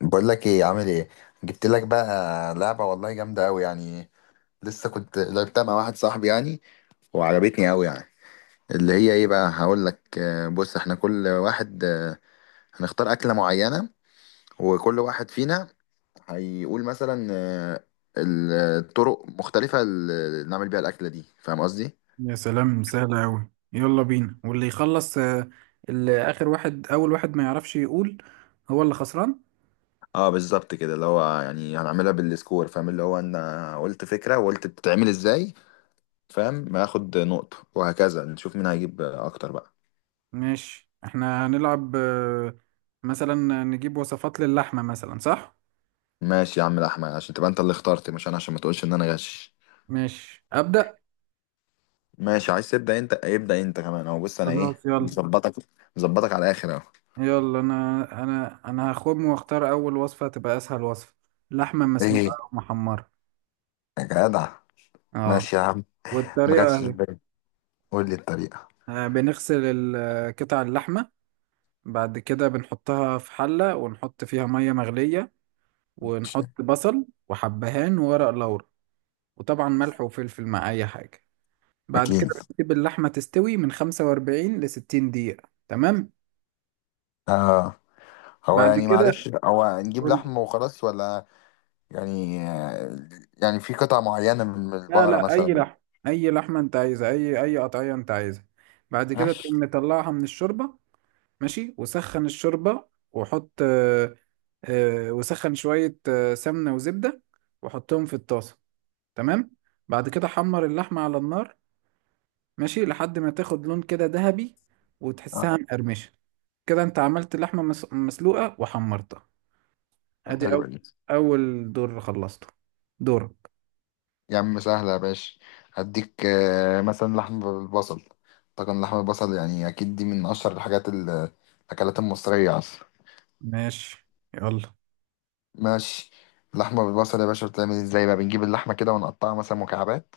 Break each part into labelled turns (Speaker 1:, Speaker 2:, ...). Speaker 1: بقول لك ايه، عامل ايه؟ جبت لك بقى لعبه، والله جامده قوي يعني. لسه كنت لعبتها مع واحد صاحبي يعني، وعجبتني قوي يعني. اللي هي ايه بقى هقول لك، بص احنا كل واحد، هنختار اكله معينه، وكل واحد فينا هيقول مثلا الطرق مختلفه اللي نعمل بيها الاكله دي، فاهم قصدي؟
Speaker 2: يا سلام سهلة أوي، يلا بينا واللي يخلص اللي آخر واحد، أول واحد، ما يعرفش يقول هو اللي خسران.
Speaker 1: اه، بالظبط كده، اللي هو يعني هنعملها بالسكور، فاهم؟ اللي هو انا قلت فكره وقلت بتتعمل ازاي. فاهم؟ ما اخد نقطه وهكذا نشوف مين هيجيب اكتر بقى.
Speaker 2: ماشي، احنا هنلعب مثلا نجيب وصفات للحمة مثلا، صح؟
Speaker 1: ماشي يا عم الاحمد، عشان تبقى انت اللي اخترت مش انا، عشان ما تقولش ان انا غش.
Speaker 2: ماشي، أبدأ.
Speaker 1: ماشي، عايز تبدا انت؟ ابدا انت كمان اهو، بص انا ايه،
Speaker 2: خلاص يلا.
Speaker 1: مظبطك. مظبطك على الاخر اهو.
Speaker 2: يلا أنا هخم وأختار أول وصفة تبقى أسهل وصفة: لحمة مسلوقة
Speaker 1: ايه
Speaker 2: أو محمرة.
Speaker 1: يا جدع،
Speaker 2: اه،
Speaker 1: ماشي يا عم. ما
Speaker 2: والطريقة
Speaker 1: جاتش في
Speaker 2: أهي:
Speaker 1: بالي، قول لي الطريقه.
Speaker 2: بنغسل قطع اللحمة، بعد كده بنحطها في حلة ونحط فيها مية مغلية،
Speaker 1: مش-
Speaker 2: ونحط بصل وحبهان وورق لورا، وطبعا ملح وفلفل مع أي حاجة. بعد كده
Speaker 1: اكيد
Speaker 2: بنسيب اللحمة تستوي من 45 ل 60 دقيقة. تمام.
Speaker 1: آه. هو
Speaker 2: بعد
Speaker 1: يعني
Speaker 2: كده
Speaker 1: معلش، هو نجيب
Speaker 2: قول لي.
Speaker 1: لحم وخلاص ولا يعني، يعني في قطع معينه من
Speaker 2: لا
Speaker 1: البقره
Speaker 2: لا أي
Speaker 1: مثلا؟
Speaker 2: لحمة، أي لحمة أنت عايزها، أي قطعية أنت عايزها. بعد كده
Speaker 1: ماشي.
Speaker 2: تقوم مطلعها من الشوربة. ماشي، وسخن الشوربة، وحط وسخن شوية سمنة وزبدة وحطهم في الطاسة. تمام. بعد كده حمر اللحمة على النار، ماشي، لحد ما تاخد لون كده ذهبي
Speaker 1: آه،
Speaker 2: وتحسها مقرمشة. كده انت عملت اللحمة مسلوقة وحمرتها. ادي
Speaker 1: حلوه
Speaker 2: اول،
Speaker 1: دي.
Speaker 2: اول دور خلصته، دورك.
Speaker 1: يا عم سهلة يا باشا، هديك مثلا لحمة بالبصل. طبعا لحمة البصل يعني أكيد دي من أشهر الحاجات الأكلات المصرية أصلا.
Speaker 2: ماشي، يلا.
Speaker 1: ماشي. لحمة بالبصل يا باشا بتعمل ازاي بقى؟ بنجيب اللحمة كده ونقطعها مثلا مكعبات.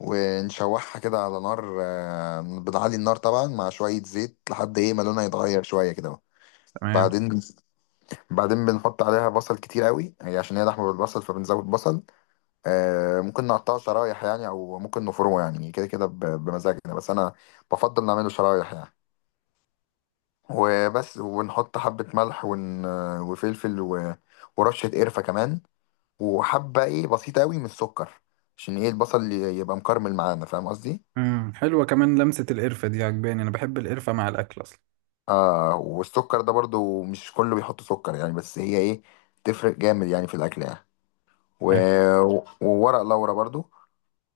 Speaker 1: ونشوحها كده على نار، بنعلي النار طبعا مع شوية زيت لحد ايه ما لونها يتغير شوية كده.
Speaker 2: تمام.
Speaker 1: بعدين بعدين بنحط عليها بصل كتير قوي، هي عشان هي لحمة بالبصل فبنزود بصل. ممكن نقطعه شرايح يعني او ممكن نفرمه يعني كده كده، بمزاجنا، بس انا بفضل نعمله شرايح يعني. وبس ونحط حبة ملح وفلفل ورشة قرفة كمان. وحبة ايه بسيطة قوي من السكر، عشان ايه البصل يبقى مكرمل معانا، فاهم قصدي؟
Speaker 2: امم، حلوة كمان لمسة القرفة دي، عجباني، انا بحب القرفة مع الاكل اصلا.
Speaker 1: اه، والسكر ده برضو مش كله بيحط سكر يعني، بس هي ايه تفرق جامد يعني في الاكل يعني. و...
Speaker 2: حلو.
Speaker 1: وورق لورا برضو.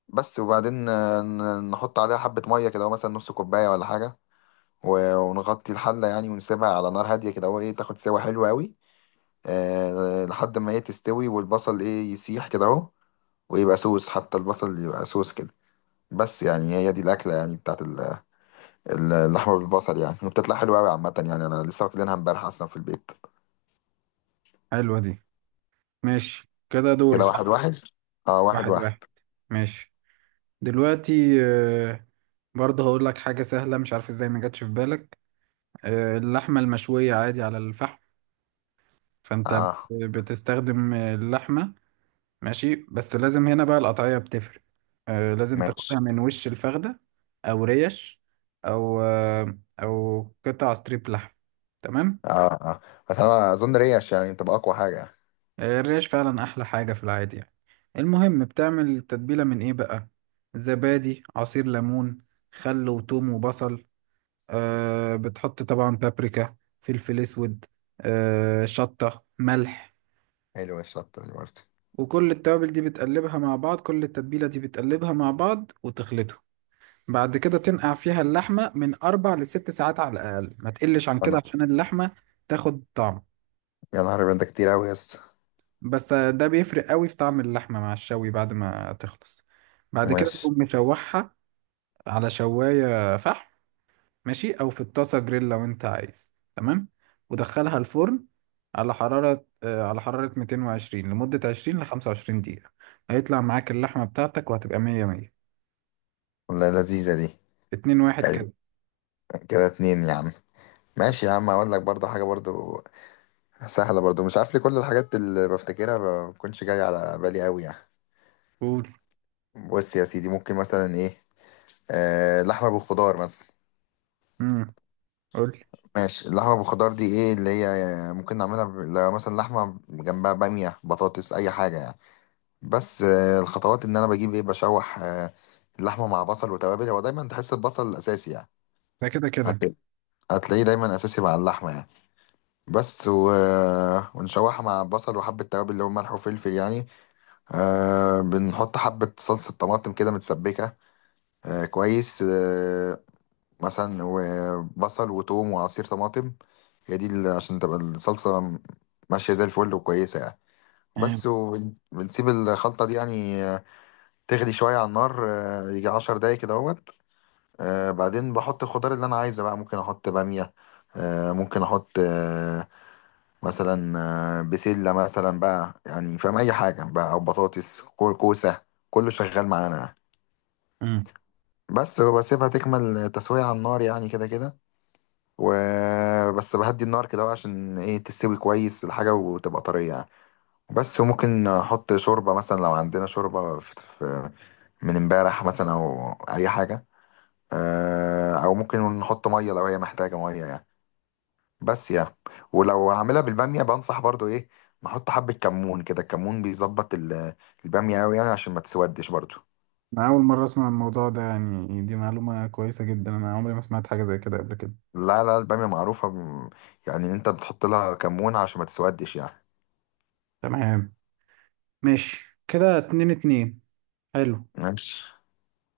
Speaker 1: بس، وبعدين نحط عليها حبة مية كده مثلا نص كوباية ولا حاجة. ونغطي الحلة يعني ونسيبها على نار هادية كده اهو ايه تاخد سوا حلوة قوي. أه، لحد ما هي تستوي والبصل ايه يسيح كده اهو. ويبقى سوس، حتى البصل يبقى سوس كده. بس يعني هي دي الأكلة يعني بتاعت اللحمة بالبصل يعني، وبتطلع حلوة قوي عامة يعني. أنا لسه واكلينها امبارح أصلا في البيت.
Speaker 2: حلوة دي. ماشي كده، دوري
Speaker 1: كده واحد
Speaker 2: صح.
Speaker 1: واحد، اه واحد
Speaker 2: واحد
Speaker 1: واحد.
Speaker 2: واحد. ماشي. دلوقتي برضه هقول لك حاجة سهلة، مش عارف ازاي ما جاتش في بالك. اللحمة المشوية عادي على الفحم. فانت
Speaker 1: اه
Speaker 2: بتستخدم اللحمة. ماشي، بس لازم هنا بقى القطعية بتفرق. آه، لازم
Speaker 1: ماشي،
Speaker 2: تاخدها من وش الفخدة، أو ريش، أو أو قطع ستريب لحم. تمام.
Speaker 1: اه اه. بس أنا أظن ريش يعني تبقى أقوى حاجة.
Speaker 2: آه، الريش فعلا أحلى حاجة في العادي يعني. المهم بتعمل التتبيلة من إيه بقى؟ زبادي، عصير ليمون، خل وتوم وبصل، آه، بتحط طبعا بابريكا، فلفل أسود، آه، شطة، ملح.
Speaker 1: حلوة الشطة دي برضه.
Speaker 2: وكل التوابل دي بتقلبها مع بعض، كل التتبيلة دي بتقلبها مع بعض وتخلطهم. بعد كده تنقع فيها اللحمة من أربع لست ساعات على الأقل، ما تقلش عن كده
Speaker 1: انا،
Speaker 2: عشان اللحمة تاخد طعم.
Speaker 1: يا نهار أبيض ده كتير أوي يا اسطى.
Speaker 2: بس ده بيفرق قوي في طعم اللحمة مع الشوي بعد ما تخلص. بعد كده
Speaker 1: ماشي،
Speaker 2: تقوم مشوحها على شواية فحم، ماشي، أو في الطاسة جريل لو أنت عايز. تمام. ودخلها الفرن على حرارة 220 لمدة 20 ل 25 دقيقة. هيطلع معاك اللحمة بتاعتك وهتبقى مية مية.
Speaker 1: والله لذيذة دي.
Speaker 2: اتنين واحد
Speaker 1: يعني.
Speaker 2: كده.
Speaker 1: كده اتنين يا عم. ماشي يا عم، اقول لك برضو حاجة برضو سهلة برضو، مش عارف ليه كل الحاجات اللي بفتكرها ما بتكونش جاية على بالي قوي يعني.
Speaker 2: قول.
Speaker 1: بص يا سيدي، ممكن مثلا ايه، لحمة بالخضار مثلا.
Speaker 2: امم. قول.
Speaker 1: ماشي، اللحمة بالخضار دي ايه اللي هي، ممكن نعملها لو مثلا لحمة جنبها بامية، بطاطس، اي حاجة يعني. بس الخطوات ان انا بجيب ايه، بشوح اللحمة مع بصل وتوابل، هو دايما تحس البصل الاساسي يعني.
Speaker 2: ده كده كده.
Speaker 1: هت- هتلاقيه دايما اساسي مع اللحمة يعني. بس ونشوحها مع بصل وحبة توابل، اللي هو ملح وفلفل يعني. بنحط حبة صلصة طماطم كده متسبكة. آه كويس آه. مثلا، وبصل وتوم وعصير طماطم. هي دي عشان تبقى الصلصة ماشية زي الفل وكويسة يعني. بس وبنسيب الخلطة دي يعني، تغلي شوية على النار، يجي 10 دقايق كده اهوت. بعدين بحط الخضار اللي أنا عايزه بقى، ممكن أحط بامية. ممكن أحط، مثلا، بسلة مثلا بقى يعني، فاهم؟ أي حاجة بقى، أو بطاطس كوسة. كله شغال معانا يعني.
Speaker 2: امم.
Speaker 1: بس بسيبها تكمل تسوية على النار يعني كده كده. وبس بهدي النار كده عشان ايه تستوي كويس الحاجة وتبقى طرية يعني. بس ممكن احط شوربة مثلا لو عندنا شوربة في من امبارح مثلا او اي حاجة. او ممكن نحط مية لو هي محتاجة مية يعني. بس يعني. ولو هعملها بالبامية بنصح برضو ايه، نحط حبة كمون كده، الكمون بيظبط البامية أوي يعني، عشان ما تسودش برضو.
Speaker 2: أنا أول مرة أسمع الموضوع ده يعني، دي معلومة كويسة جدا، أنا عمري ما سمعت حاجة زي كده قبل كده.
Speaker 1: لا لا، البامية معروفة يعني إن انت بتحط لها كمون عشان ما تسودش يعني.
Speaker 2: تمام. ماشي كده، اتنين اتنين. حلو.
Speaker 1: ماشي،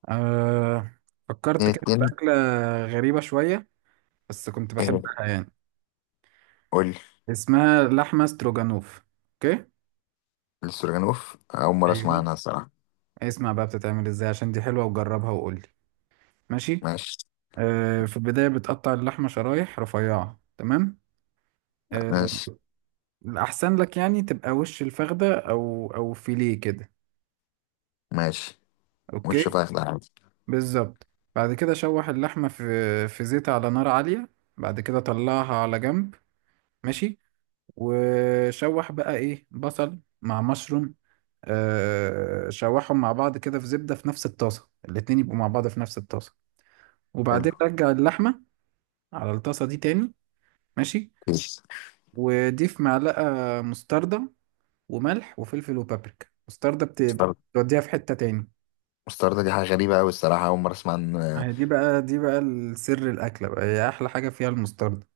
Speaker 2: أه، فكرت
Speaker 1: اتنين
Speaker 2: كده في
Speaker 1: اتنين.
Speaker 2: أكلة غريبة شوية بس كنت بحبها
Speaker 1: ايه؟
Speaker 2: يعني.
Speaker 1: قول.
Speaker 2: اسمها لحمة ستروجانوف. أوكي.
Speaker 1: السورجانوف أول مرة أسمع
Speaker 2: ايوه،
Speaker 1: عنها الصراحة.
Speaker 2: اسمع بقى بتتعمل إزاي، عشان دي حلوة وجربها وقولي. ماشي.
Speaker 1: ماشي،
Speaker 2: أه، في البداية بتقطع اللحمة شرايح رفيعة. تمام. أه،
Speaker 1: ماشي،
Speaker 2: الأحسن لك يعني تبقى وش الفخدة أو فيليه كده.
Speaker 1: ماشي.
Speaker 2: أوكي.
Speaker 1: وش فاخدة عادي.
Speaker 2: بالظبط. بعد كده شوح اللحمة في زيت على نار عالية. بعد كده طلعها على جنب. ماشي. وشوح بقى ايه، بصل مع مشروم. آه، شوحهم مع بعض كده في زبدة في نفس الطاسة، الاتنين يبقوا مع بعض في نفس الطاسة. وبعدين
Speaker 1: حلو.
Speaker 2: رجع اللحمة على الطاسة دي تاني. ماشي.
Speaker 1: كويس.
Speaker 2: وضيف معلقة مستردة، وملح وفلفل وبابريكا. مستردة
Speaker 1: مستردة.
Speaker 2: بتوديها في حتة تاني.
Speaker 1: مستردة دي حاجة غريبة أوي الصراحة، أول مرة أسمع عن.
Speaker 2: آه، دي بقى، دي بقى السر، الأكلة بقى هي أحلى حاجة فيها المستردة.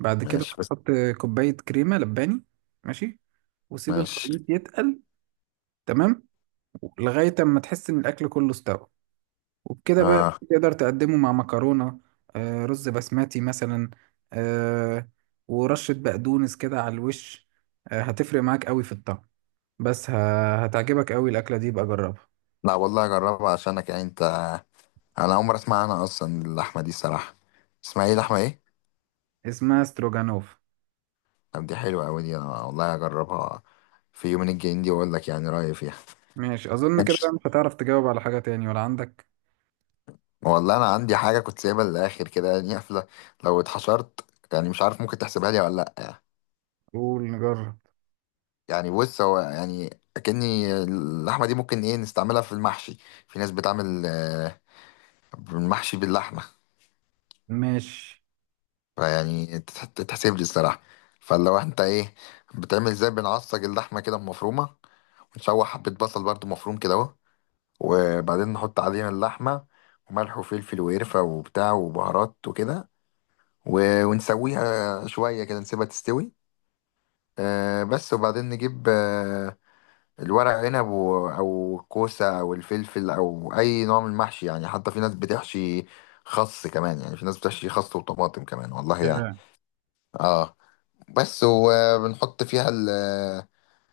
Speaker 2: بعد كده
Speaker 1: ماشي بس.
Speaker 2: تحط كوباية كريمة لباني. ماشي. وسيب
Speaker 1: ماشي،
Speaker 2: الخليط يتقل. تمام. لغاية اما تحس ان الاكل كله استوى. وبكده بقى
Speaker 1: آه.
Speaker 2: تقدر تقدمه مع مكرونة، آه، رز بسمتي مثلا، آه، ورشة بقدونس كده على الوش. آه، هتفرق معاك قوي في الطعم. بس هتعجبك قوي الاكلة دي، بقى جربها.
Speaker 1: لا والله أجربها عشانك يعني أنت. انا اول مره اسمع عنها اصلا اللحمه دي الصراحه. اسمها ايه، لحمه ايه؟
Speaker 2: اسمها ستروجانوف.
Speaker 1: طب دي حلوه قوي دي، انا والله هجربها في يومين الجايين دي واقول لك يعني رايي فيها.
Speaker 2: ماشي، اظن كده
Speaker 1: ماشي.
Speaker 2: بقى مش هتعرف تجاوب على حاجة تاني، ولا عندك؟
Speaker 1: والله انا عندي حاجه كنت سايبها للاخر كده يعني، قافله لو اتحشرت يعني، مش عارف ممكن تحسبها لي ولا لا.
Speaker 2: قول نجرب.
Speaker 1: يعني بص هو يعني، اكني اللحمه دي ممكن ايه نستعملها في المحشي. في ناس بتعمل المحشي باللحمه.
Speaker 2: ماشي.
Speaker 1: فيعني تتحسب لي الصراحه. فلو انت ايه، بتعمل ازاي، بنعصج اللحمه كده مفرومه. نشوح حبة بصل برضو مفروم كده اهو. وبعدين نحط عليها اللحمة وملح وفلفل وقرفة وبتاع وبهارات وكده. ونسويها شوية كده نسيبها تستوي. آه، بس وبعدين نجيب الورق عنب، أو الكوسة أو الفلفل أو أي نوع من المحشي يعني، حتى في ناس بتحشي خس كمان يعني، في ناس بتحشي خس وطماطم كمان والله يعني. اه، بس وبنحط فيها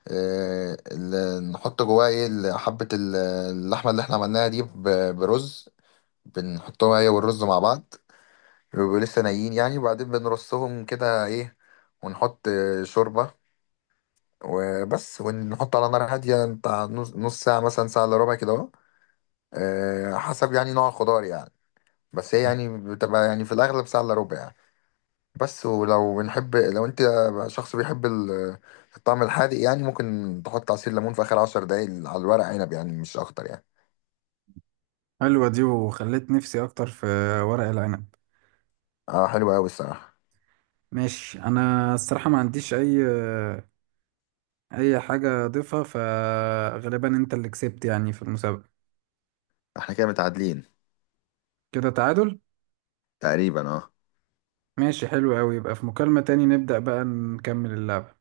Speaker 1: نحط جواه ايه حبة اللحمة اللي احنا عملناها دي، برز. بنحطهم هي والرز مع بعض. بيبقوا لسه نايين يعني، وبعدين بنرصهم كده ايه ونحط شوربة. وبس، ونحط على نار هادية بتاع نص نص ساعة مثلا، ساعة إلا ربع كده اهو. حسب يعني نوع الخضار يعني. بس هي يعني بتبقى يعني في الأغلب ساعة إلا ربع يعني. بس، ولو بنحب، لو انت شخص بيحب الطعم الحادق يعني، ممكن تحط عصير ليمون في اخر 10 دقايق على الورق عنب يعني، مش اكتر يعني.
Speaker 2: حلوة دي، وخليت نفسي أكتر في ورق العنب.
Speaker 1: اه حلو قوي الصراحه.
Speaker 2: ماشي، أنا الصراحة ما عنديش أي، أي حاجة أضيفها، فغالبا أنت اللي كسبت يعني في المسابقة.
Speaker 1: احنا كده متعادلين
Speaker 2: كده تعادل.
Speaker 1: تقريبا، اه.
Speaker 2: ماشي، حلو أوي، يبقى في مكالمة تاني نبدأ بقى نكمل اللعب.